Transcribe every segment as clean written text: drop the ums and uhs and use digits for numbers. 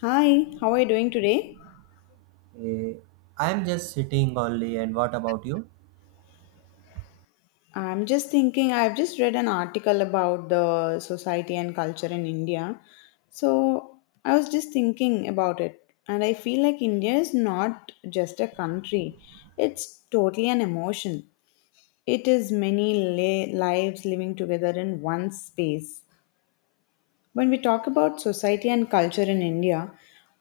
Hi, how are you doing today? Eh, I'm just sitting only, and what about you? I'm just thinking, I've just read an article about the society and culture in India. So I was just thinking about it, and I feel like India is not just a country, it's totally an emotion. It is many lives living together in one space. When we talk about society and culture in India,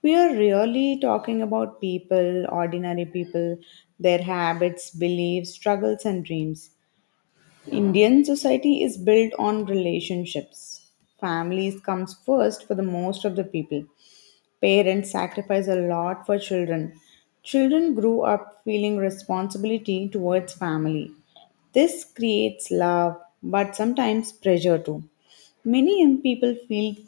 we are really talking about people, ordinary people, their habits, beliefs, struggles, and dreams. Indian society is built on relationships. Families comes first for the most of the people. Parents sacrifice a lot for children. Children grow up feeling responsibility towards family. This creates love, but sometimes pressure too. Many young people feel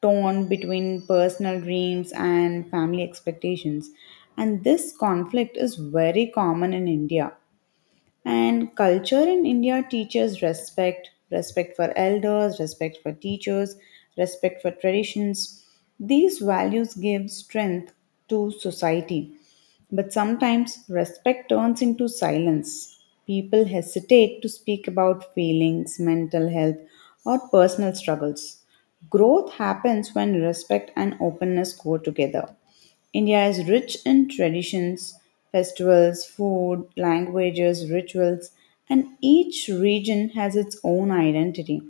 torn between personal dreams and family expectations, and this conflict is very common in India. And culture in India teaches respect, respect for elders, respect for teachers, respect for traditions. These values give strength to society. But sometimes respect turns into silence. People hesitate to speak about feelings, mental health, or personal struggles. Growth happens when respect and openness go together. India is rich in traditions, festivals, food, languages, rituals, and each region has its own identity.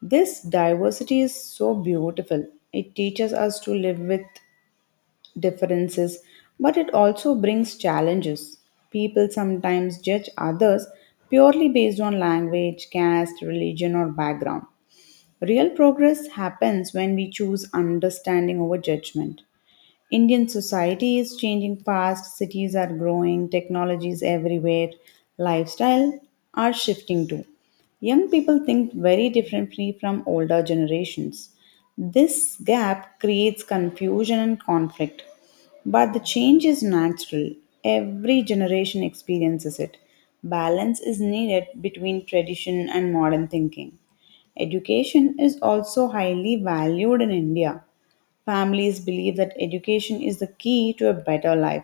This diversity is so beautiful. It teaches us to live with differences, but it also brings challenges. People sometimes judge others purely based on language, caste, religion, or background. Real progress happens when we choose understanding over judgment. Indian society is changing fast, cities are growing, technologies everywhere, lifestyle are shifting too. Young people think very differently from older generations. This gap creates confusion and conflict. But the change is natural. Every generation experiences it. Balance is needed between tradition and modern thinking. Education is also highly valued in India. Families believe that education is the key to a better life.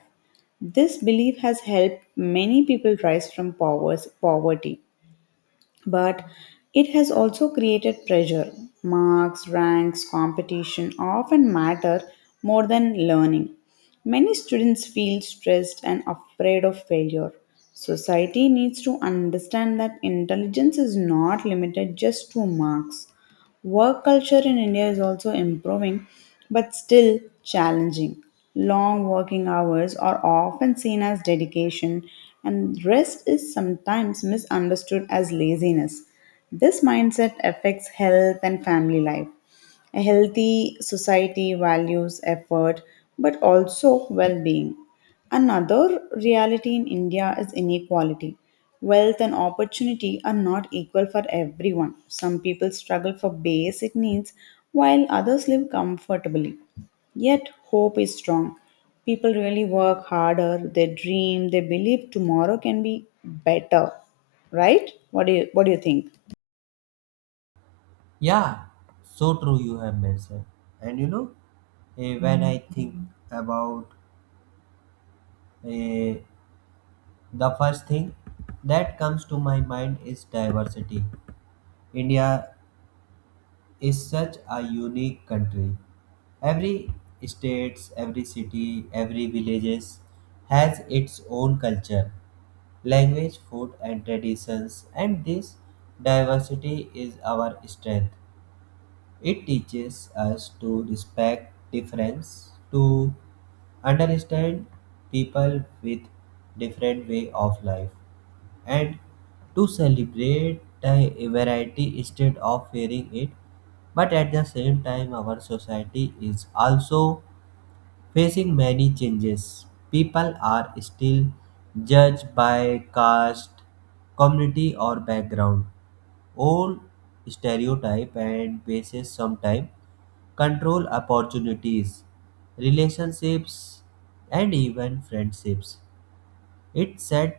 This belief has helped many people rise from poverty, but it has also created pressure. Marks, ranks, competition often matter more than learning. Many students feel stressed and afraid of failure. Society needs to understand that intelligence is not limited just to marks. Work culture in India is also improving, but still challenging. Long working hours are often seen as dedication, and rest is sometimes misunderstood as laziness. This mindset affects health and family life. A healthy society values effort but also well being. Another reality in India is inequality. Wealth and opportunity are not equal for everyone. Some people struggle for basic needs while others live comfortably. Yet, hope is strong. People really work harder, they dream, they believe tomorrow can be better. Right? What do you think? Yeah, so true you have mentioned. And you know, when I think about eh, the first thing that comes to my mind is diversity. India is such a unique country. Every states, every city, every villages has its own culture language, food, and traditions, and this diversity is our strength. It teaches us to respect difference, to understand people with different way of life, and to celebrate the variety instead of fearing it. But at the same time, our society is also facing many changes. People are still judged by caste, community, or background. Old stereotype and basis sometimes control opportunities, relationships, and even friendships. It's sad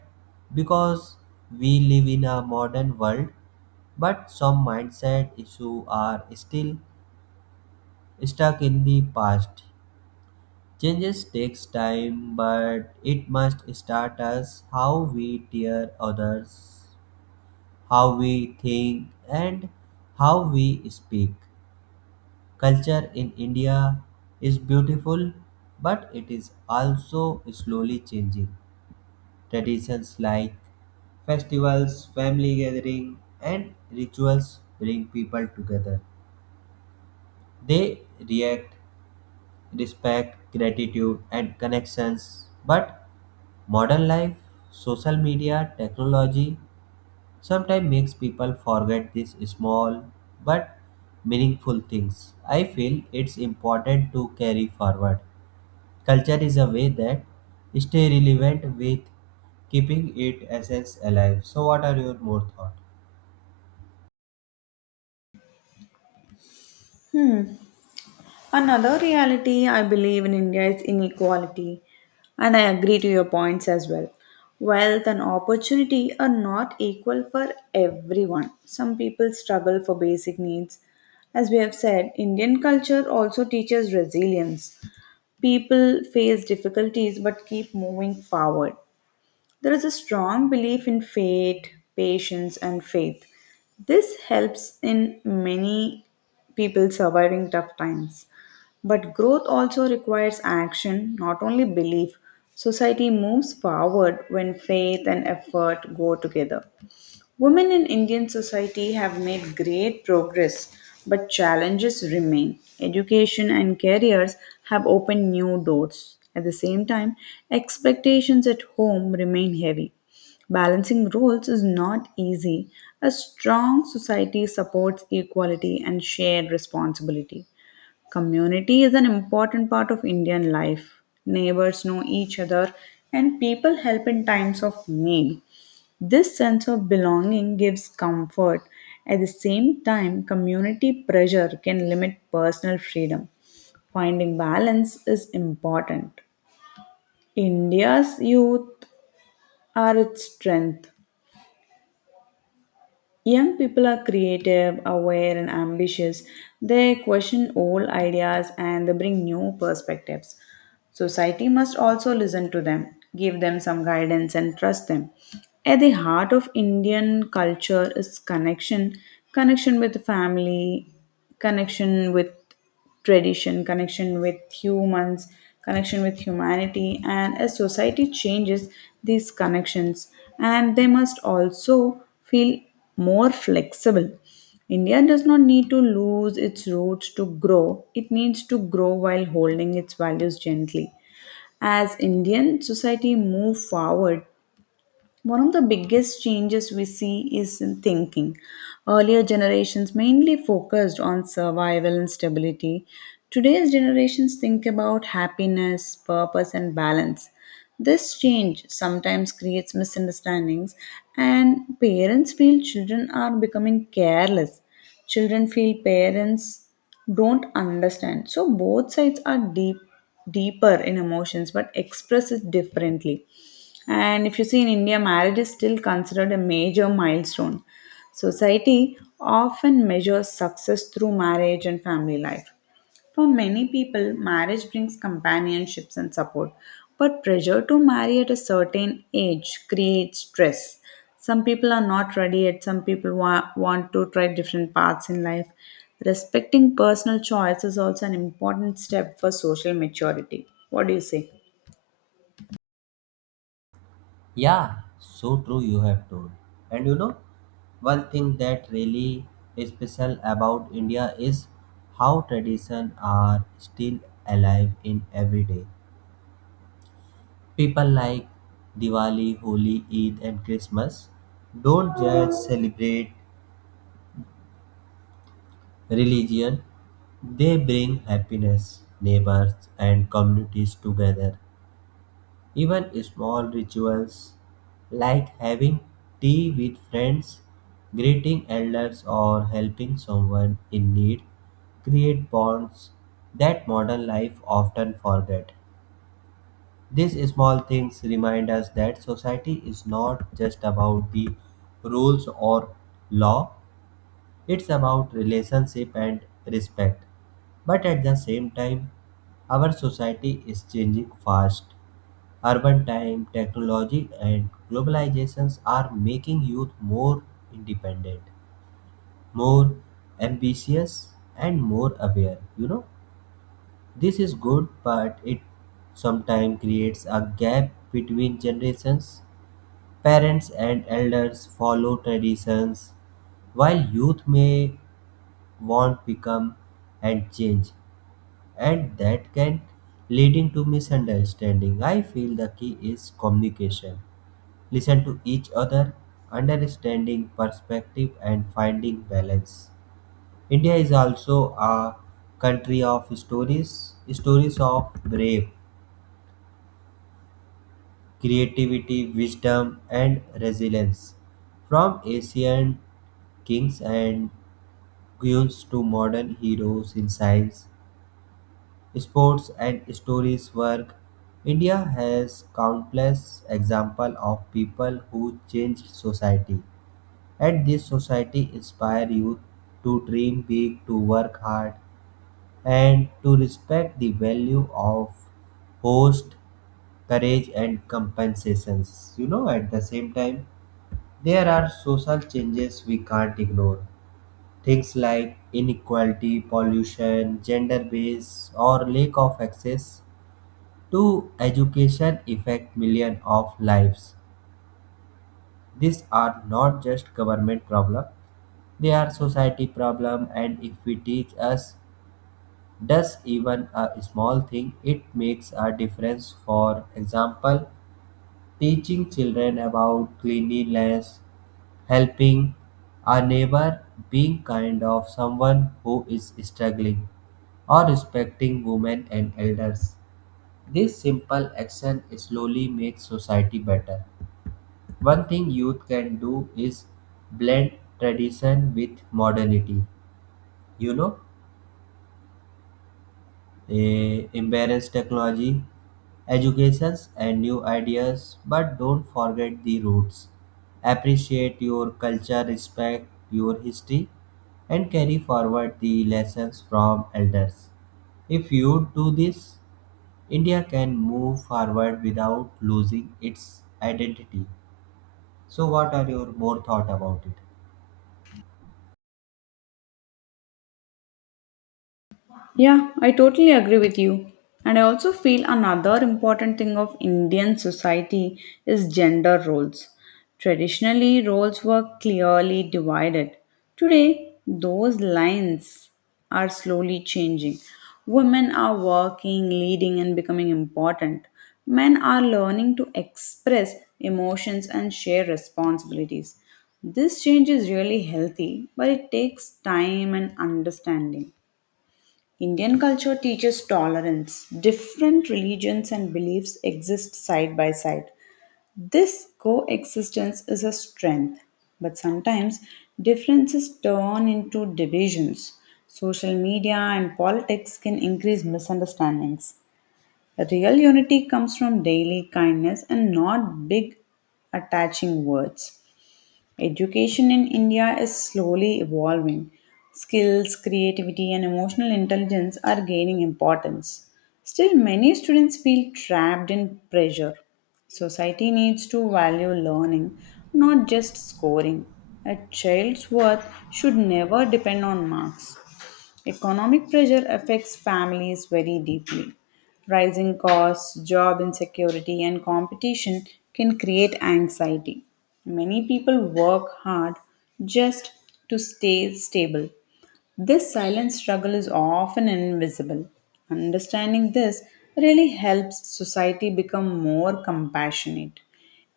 because we live in a modern world, but some mindset issues are still stuck in the past. Changes takes time, but it must start us how we tear others, how we think, and how we speak. Culture in India is beautiful, but it is also slowly changing. Traditions like festivals, family gathering, and rituals bring people together. They react, respect, gratitude, and connections. But modern life, social media, technology sometimes makes people forget these small but meaningful things. I feel it's important to carry forward. Culture is a way that stay relevant with keeping its essence alive. So what are your more thought? Hmm. Another reality I believe in India is inequality, and I agree to your points as well. Wealth and opportunity are not equal for everyone. Some people struggle for basic needs. As we have said, Indian culture also teaches resilience. People face difficulties but keep moving forward. There is a strong belief in fate, patience, and faith. This helps in many people surviving tough times. But growth also requires action, not only belief. Society moves forward when faith and effort go together. Women in Indian society have made great progress, but challenges remain. Education and careers have opened new doors. At the same time, expectations at home remain heavy. Balancing roles is not easy. A strong society supports equality and shared responsibility. Community is an important part of Indian life. Neighbors know each other, and people help in times of need. This sense of belonging gives comfort. At the same time, community pressure can limit personal freedom. Finding balance is important. India's youth are its strength. Young people are creative, aware, and ambitious. They question old ideas and they bring new perspectives. Society must also listen to them, give them some guidance, and trust them. At the heart of Indian culture is connection, connection with family, connection with tradition, connection with humans, connection with humanity. And as society changes these connections, and they must also feel more flexible. India does not need to lose its roots to grow, it needs to grow while holding its values gently. As Indian society move forward, one of the biggest changes we see is in thinking. Earlier generations mainly focused on survival and stability. Today's generations think about happiness, purpose, and balance. This change sometimes creates misunderstandings, and parents feel children are becoming careless. Children feel parents don't understand. So, both sides are deep, deeper in emotions but express it differently. And if you see in India, marriage is still considered a major milestone. Society often measures success through marriage and family life. For many people, marriage brings companionships and support, but pressure to marry at a certain age creates stress. Some people are not ready yet, some people want to try different paths in life. Respecting personal choice is also an important step for social maturity. What do you say? Yeah, so true you have told. And you know, one thing that really is special about India is how tradition are still alive in every day. People like Diwali, Holi, Eid and Christmas don't just celebrate religion. They bring happiness, neighbors, and communities together. Even small rituals like having tea with friends, greeting elders, or helping someone in need create bonds that modern life often forget. These small things remind us that society is not just about the rules or law, it's about relationship and respect. But at the same time, our society is changing fast. Urban time, technology, and globalizations are making youth more independent, more ambitious, and more aware. You know, this is good, but it sometimes creates a gap between generations. Parents and elders follow traditions, while youth may want become and change, and that can leading to misunderstanding. I feel the key is communication, listen to each other, understanding perspective, and finding balance. India is also a country of stories, stories of brave creativity, wisdom, and resilience, from ancient kings and queens to modern heroes in science, sports, and stories work. India has countless examples of people who changed society, and this society inspire youth to dream big, to work hard, and to respect the value of host, courage, and compensations. You know, at the same time, there are social changes we can't ignore. Things like inequality, pollution, gender based, or lack of access do education affect millions of lives? These are not just government problem; they are society problem. And if we teach us, does even a small thing, it makes a difference. For example, teaching children about cleanliness, helping a neighbor, being kind of someone who is struggling, or respecting women and elders. This simple action slowly makes society better. One thing youth can do is blend tradition with modernity. You know, embrace technology, educations, and new ideas, but don't forget the roots. Appreciate your culture, respect your history, and carry forward the lessons from elders. If you do this, India can move forward without losing its identity. So, what are your more thought about it? Yeah, I totally agree with you. And I also feel another important thing of Indian society is gender roles. Traditionally, roles were clearly divided. Today, those lines are slowly changing. Women are working, leading, and becoming important. Men are learning to express emotions and share responsibilities. This change is really healthy, but it takes time and understanding. Indian culture teaches tolerance. Different religions and beliefs exist side by side. This coexistence is a strength, but sometimes differences turn into divisions. Social media and politics can increase misunderstandings. Real unity comes from daily kindness and not big attaching words. Education in India is slowly evolving. Skills, creativity, and emotional intelligence are gaining importance. Still, many students feel trapped in pressure. Society needs to value learning, not just scoring. A child's worth should never depend on marks. Economic pressure affects families very deeply. Rising costs, job insecurity, and competition can create anxiety. Many people work hard just to stay stable, this silent struggle is often invisible. Understanding this really helps society become more compassionate.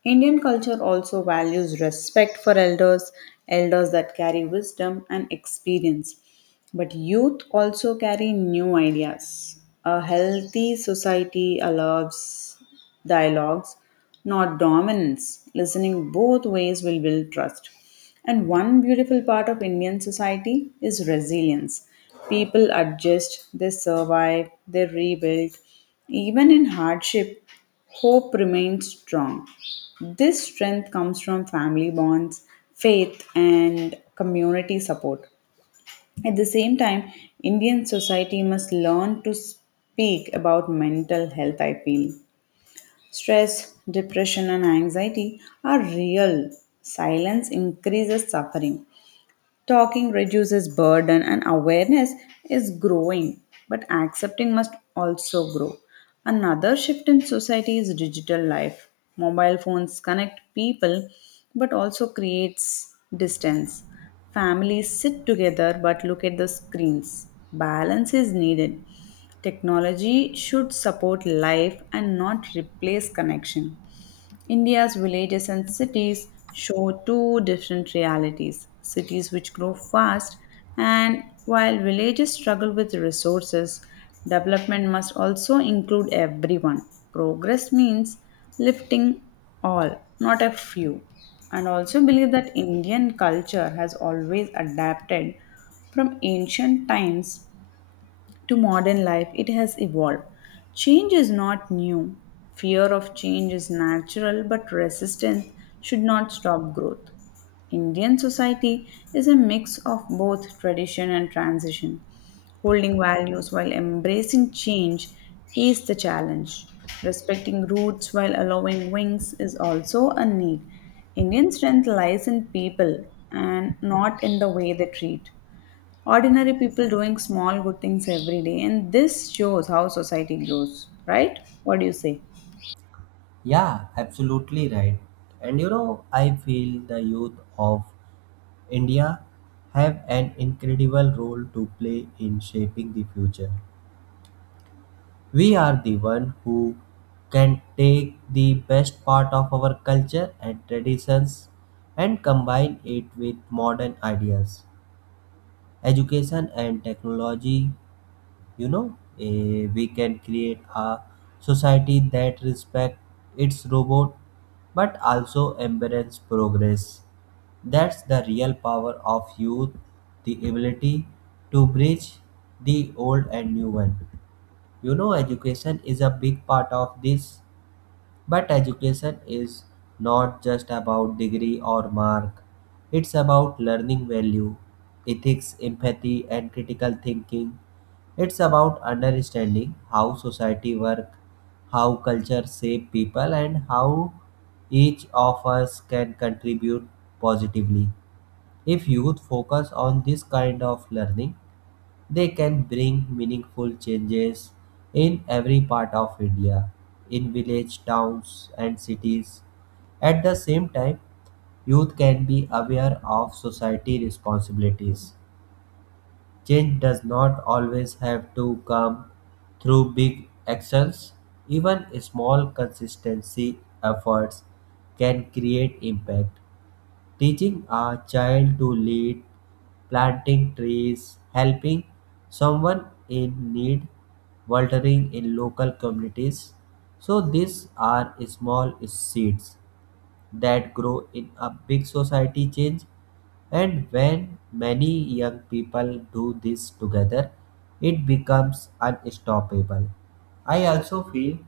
Indian culture also values respect for elders, elders that carry wisdom and experience. But youth also carry new ideas. A healthy society allows dialogues, not dominance. Listening both ways will build trust. And one beautiful part of Indian society is resilience. People adjust, they survive, they rebuild. Even in hardship, hope remains strong. This strength comes from family bonds, faith, and community support. At the same time, Indian society must learn to speak about mental health, I feel. Stress, depression, and anxiety are real. Silence increases suffering. Talking reduces burden and awareness is growing, but accepting must also grow. Another shift in society is digital life. Mobile phones connect people but also creates distance. Families sit together but look at the screens. Balance is needed. Technology should support life and not replace connection. India's villages and cities show two different realities, cities which grow fast, and while villages struggle with resources, development must also include everyone. Progress means lifting all, not a few. And also believe that Indian culture has always adapted from ancient times to modern life, it has evolved. Change is not new. Fear of change is natural, but resistance should not stop growth. Indian society is a mix of both tradition and transition. Holding values while embracing change is the challenge. Respecting roots while allowing wings is also a need. Indian strength lies in people and not in the way they treat ordinary people, doing small good things every day, and this shows how society grows. Right? What do you say? Yeah, absolutely right. And you know, I feel the youth of India have an incredible role to play in shaping the future. We are the one who can take the best part of our culture and traditions and combine it with modern ideas, education and technology. You know, we can create a society that respects its robot but also embraces progress. That's the real power of youth, the ability to bridge the old and new one. You know, education is a big part of this, but education is not just about degree or mark. It's about learning value, ethics, empathy, and critical thinking. It's about understanding how society works, how culture shape people, and how each of us can contribute positively. If youth focus on this kind of learning, they can bring meaningful changes in every part of India, in village, towns, and cities. At the same time, youth can be aware of society responsibilities. Change does not always have to come through big actions. Even small consistency efforts can create impact. Teaching a child to lead, planting trees, helping someone in need, volunteering in local communities. So these are small seeds that grow in a big society change. And when many young people do this together, it becomes unstoppable. I also feel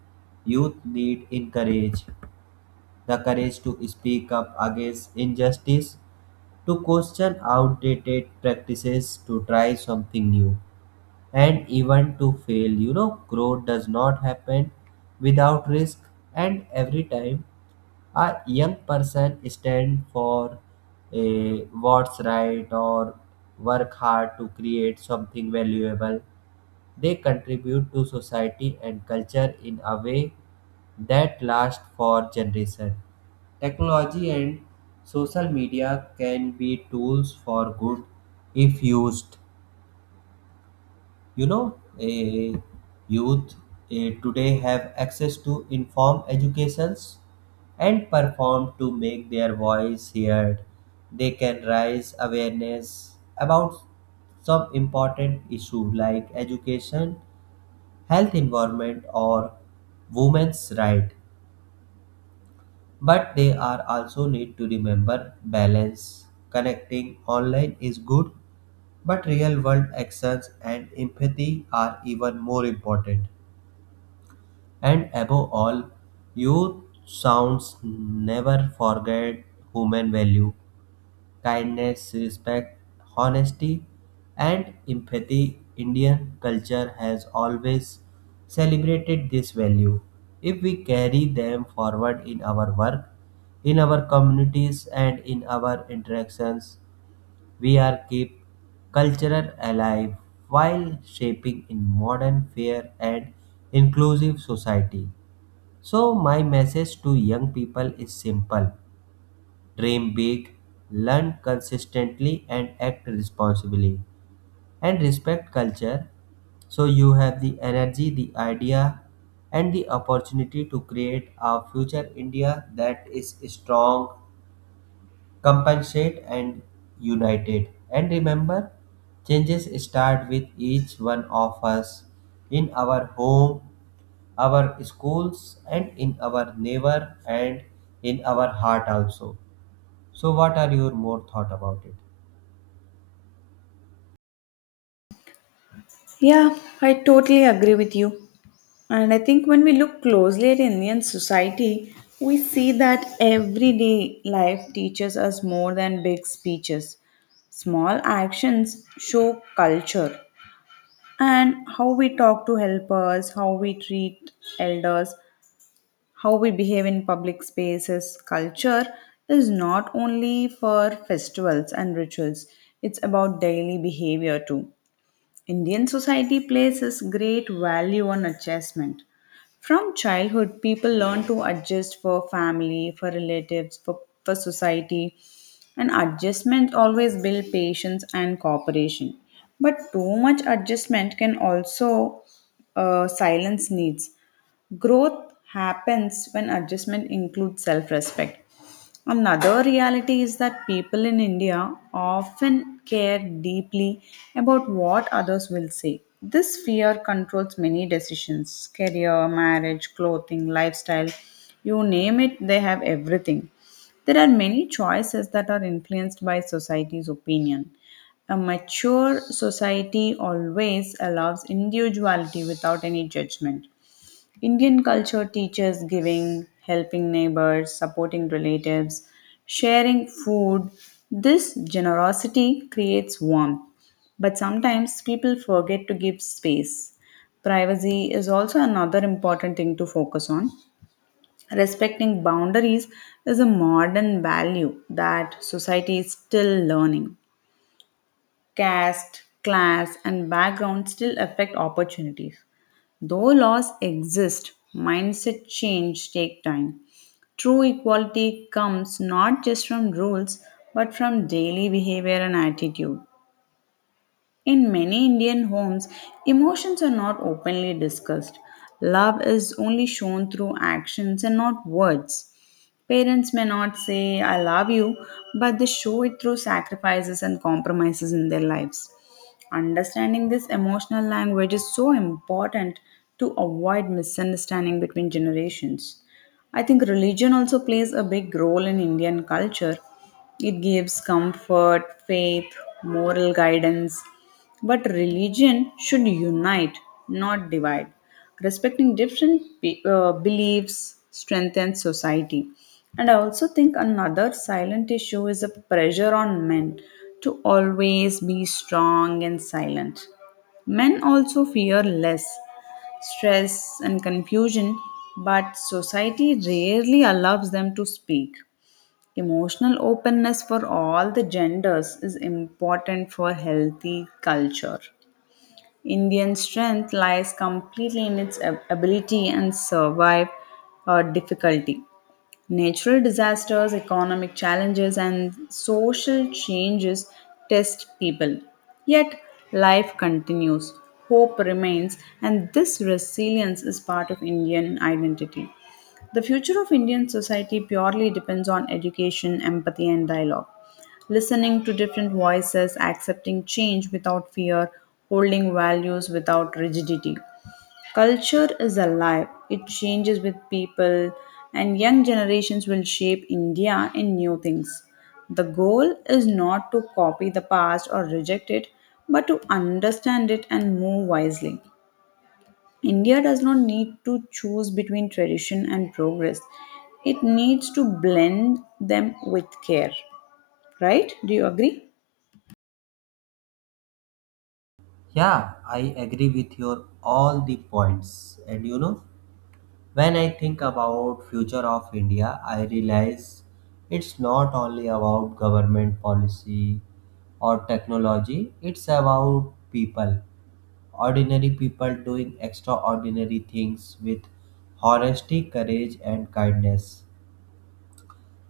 youth need encourage the courage to speak up against injustice, to question outdated practices, to try something new, and even to fail. You know, growth does not happen without risk, and every time a young person stand for a what's right or work hard to create something valuable, they contribute to society and culture in a way that lasts for generations. Technology and social media can be tools for good if used. You know, a youth today have access to informed educations and perform to make their voice heard. They can raise awareness about some important issue like education, health, environment, or women's right. But they are also need to remember balance. Connecting online is good, but real world actions and empathy are even more important. And above all, youth sounds never forget human value. Kindness, respect, honesty, and empathy. Indian culture has always celebrated this value. If we carry them forward in our work, in our communities, and in our interactions, we are keep culture alive while shaping in modern, fair, and inclusive society. So, my message to young people is simple, dream big, learn consistently, and act responsibly. And respect culture so you have the energy, the idea, and the opportunity to create a future India that is strong, compensate, and united. And remember, changes start with each one of us, in our home, our schools, and in our neighbor, and in our heart also. So what are your more thought about it? Yeah, I totally agree with you. And I think when we look closely at Indian society, we see that everyday life teaches us more than big speeches. Small actions show culture, and how we talk to helpers, how we treat elders, how we behave in public spaces. Culture is not only for festivals and rituals, it's about daily behavior too. Indian society places great value on adjustment. From childhood, people learn to adjust for family, for relatives, for society, and adjustment always build patience and cooperation. But too much adjustment can also silence needs. Growth happens when adjustment includes self respect. Another reality is that people in India often care deeply about what others will say. This fear controls many decisions, career, marriage, clothing, lifestyle, you name it, they have everything. There are many choices that are influenced by society's opinion. A mature society always allows individuality without any judgment. Indian culture teaches giving, helping neighbors, supporting relatives, sharing food. This generosity creates warmth, but sometimes people forget to give space. Privacy is also another important thing to focus on. Respecting boundaries is a modern value that society is still learning. Caste, class, and background still affect opportunities. Though laws exist, mindset change take time. True equality comes not just from rules but from daily behavior and attitude. In many Indian homes, emotions are not openly discussed. Love is only shown through actions and not words. Parents may not say, I love you, but they show it through sacrifices and compromises in their lives. Understanding this emotional language is so important to avoid misunderstanding between generations. I think religion also plays a big role in Indian culture. It gives comfort, faith, moral guidance. But religion should unite, not divide. Respecting different beliefs strengthens society. And I also think another silent issue is a pressure on men to always be strong and silent. Men also fear less stress and confusion, but society rarely allows them to speak. Emotional openness for all the genders is important for healthy culture. Indian strength lies completely in its ability and survive difficulty. Natural disasters, economic challenges, and social changes test people. Yet, life continues, hope remains, and this resilience is part of Indian identity. The future of Indian society purely depends on education, empathy, and dialogue. Listening to different voices, accepting change without fear, holding values without rigidity. Culture is alive, it changes with people, and young generations will shape India in new things. The goal is not to copy the past or reject it, but to understand it and move wisely. India does not need to choose between tradition and progress. It needs to blend them with care. Right? Do you agree? Yeah, I agree with your all the points. And you know, when I think about future of India, I realize it's not only about government policy or technology, it's about people, ordinary people doing extraordinary things with honesty, courage and kindness.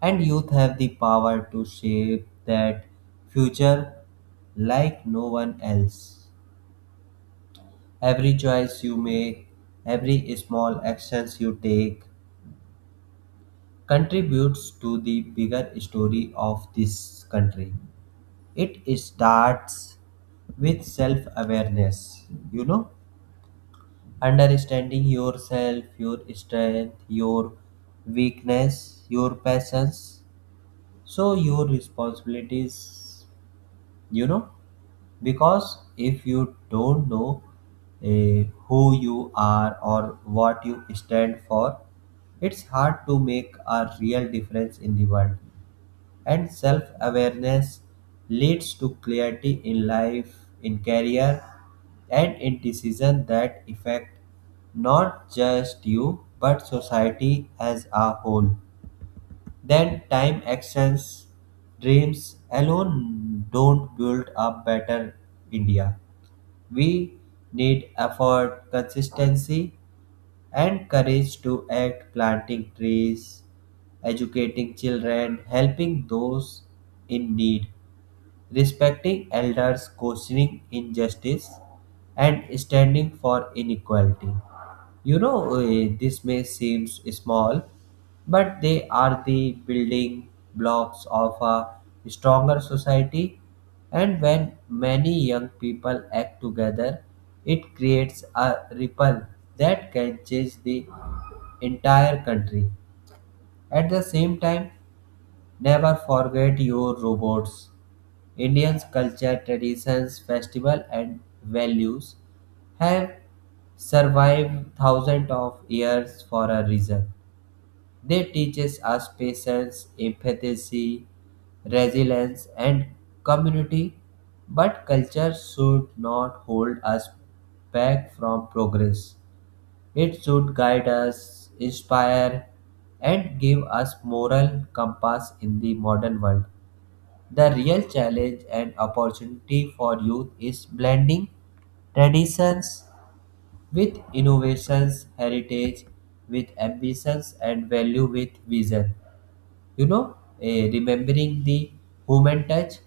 And youth have the power to shape that future like no one else. Every choice you make, every small actions you take contributes to the bigger story of this country. It starts with self-awareness, you know, understanding yourself, your strength, your weakness, your passions, so your responsibilities. You know, because if you don't know who you are or what you stand for, it's hard to make a real difference in the world. And self awareness leads to clarity in life, in career, and in decisions that affect not just you but society as a whole. Then time, actions, dreams alone don't build a better India. We need effort, consistency, and courage to act, planting trees, educating children, helping those in need, respecting elders, questioning injustice, and standing for inequality. You know, this may seem small, but they are the building blocks of a stronger society. And when many young people act together, it creates a ripple that can change the entire country. At the same time, never forget your robots. Indians' culture, traditions, festival, and values have survived thousands of years for a reason. They teaches us patience, empathy, resilience, and community. But culture should not hold us back from progress. It should guide us, inspire, and give us moral compass in the modern world. The real challenge and opportunity for youth is blending traditions with innovations, heritage with ambitions, and value with vision. You know, remembering the human touch,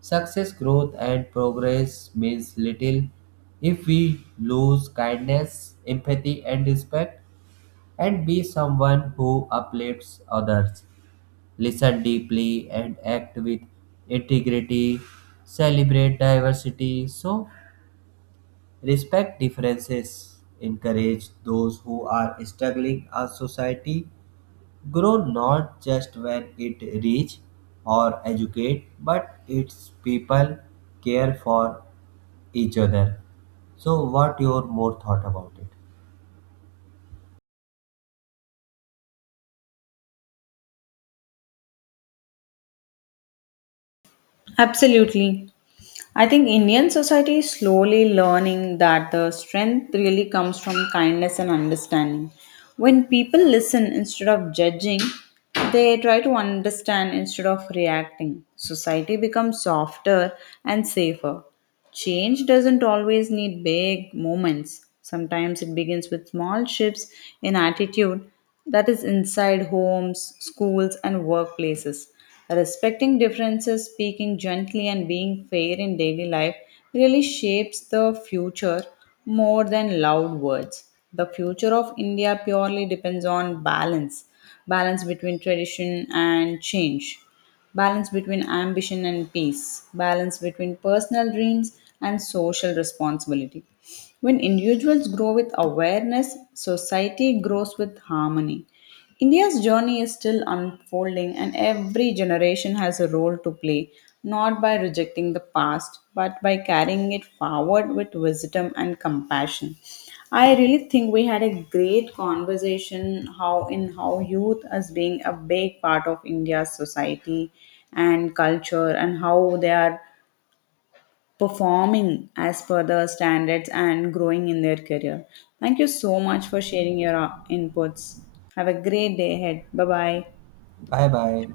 success, growth, and progress means little if we lose kindness, empathy, and respect, and be someone who uplifts others. Listen deeply and act with integrity. Celebrate diversity. So, respect differences. Encourage those who are struggling. A society grow not just when it reach or educate, but its people care for each other. So, what your more thought about it? Absolutely. I think Indian society is slowly learning that the strength really comes from kindness and understanding. When people listen instead of judging, they try to understand instead of reacting. Society becomes softer and safer. Change doesn't always need big moments. Sometimes it begins with small shifts in attitude, that is inside homes, schools, and workplaces. Respecting differences, speaking gently, and being fair in daily life really shapes the future more than loud words. The future of India purely depends on balance, balance between tradition and change, balance between ambition and peace, balance between personal dreams and social responsibility. When individuals grow with awareness, society grows with harmony. India's journey is still unfolding, and every generation has a role to play, not by rejecting the past, but by carrying it forward with wisdom and compassion. I really think we had a great conversation, how in how youth as being a big part of India's society and culture and how they are performing as per the standards and growing in their career. Thank you so much for sharing your inputs. Have a great day ahead. Bye bye. Bye bye.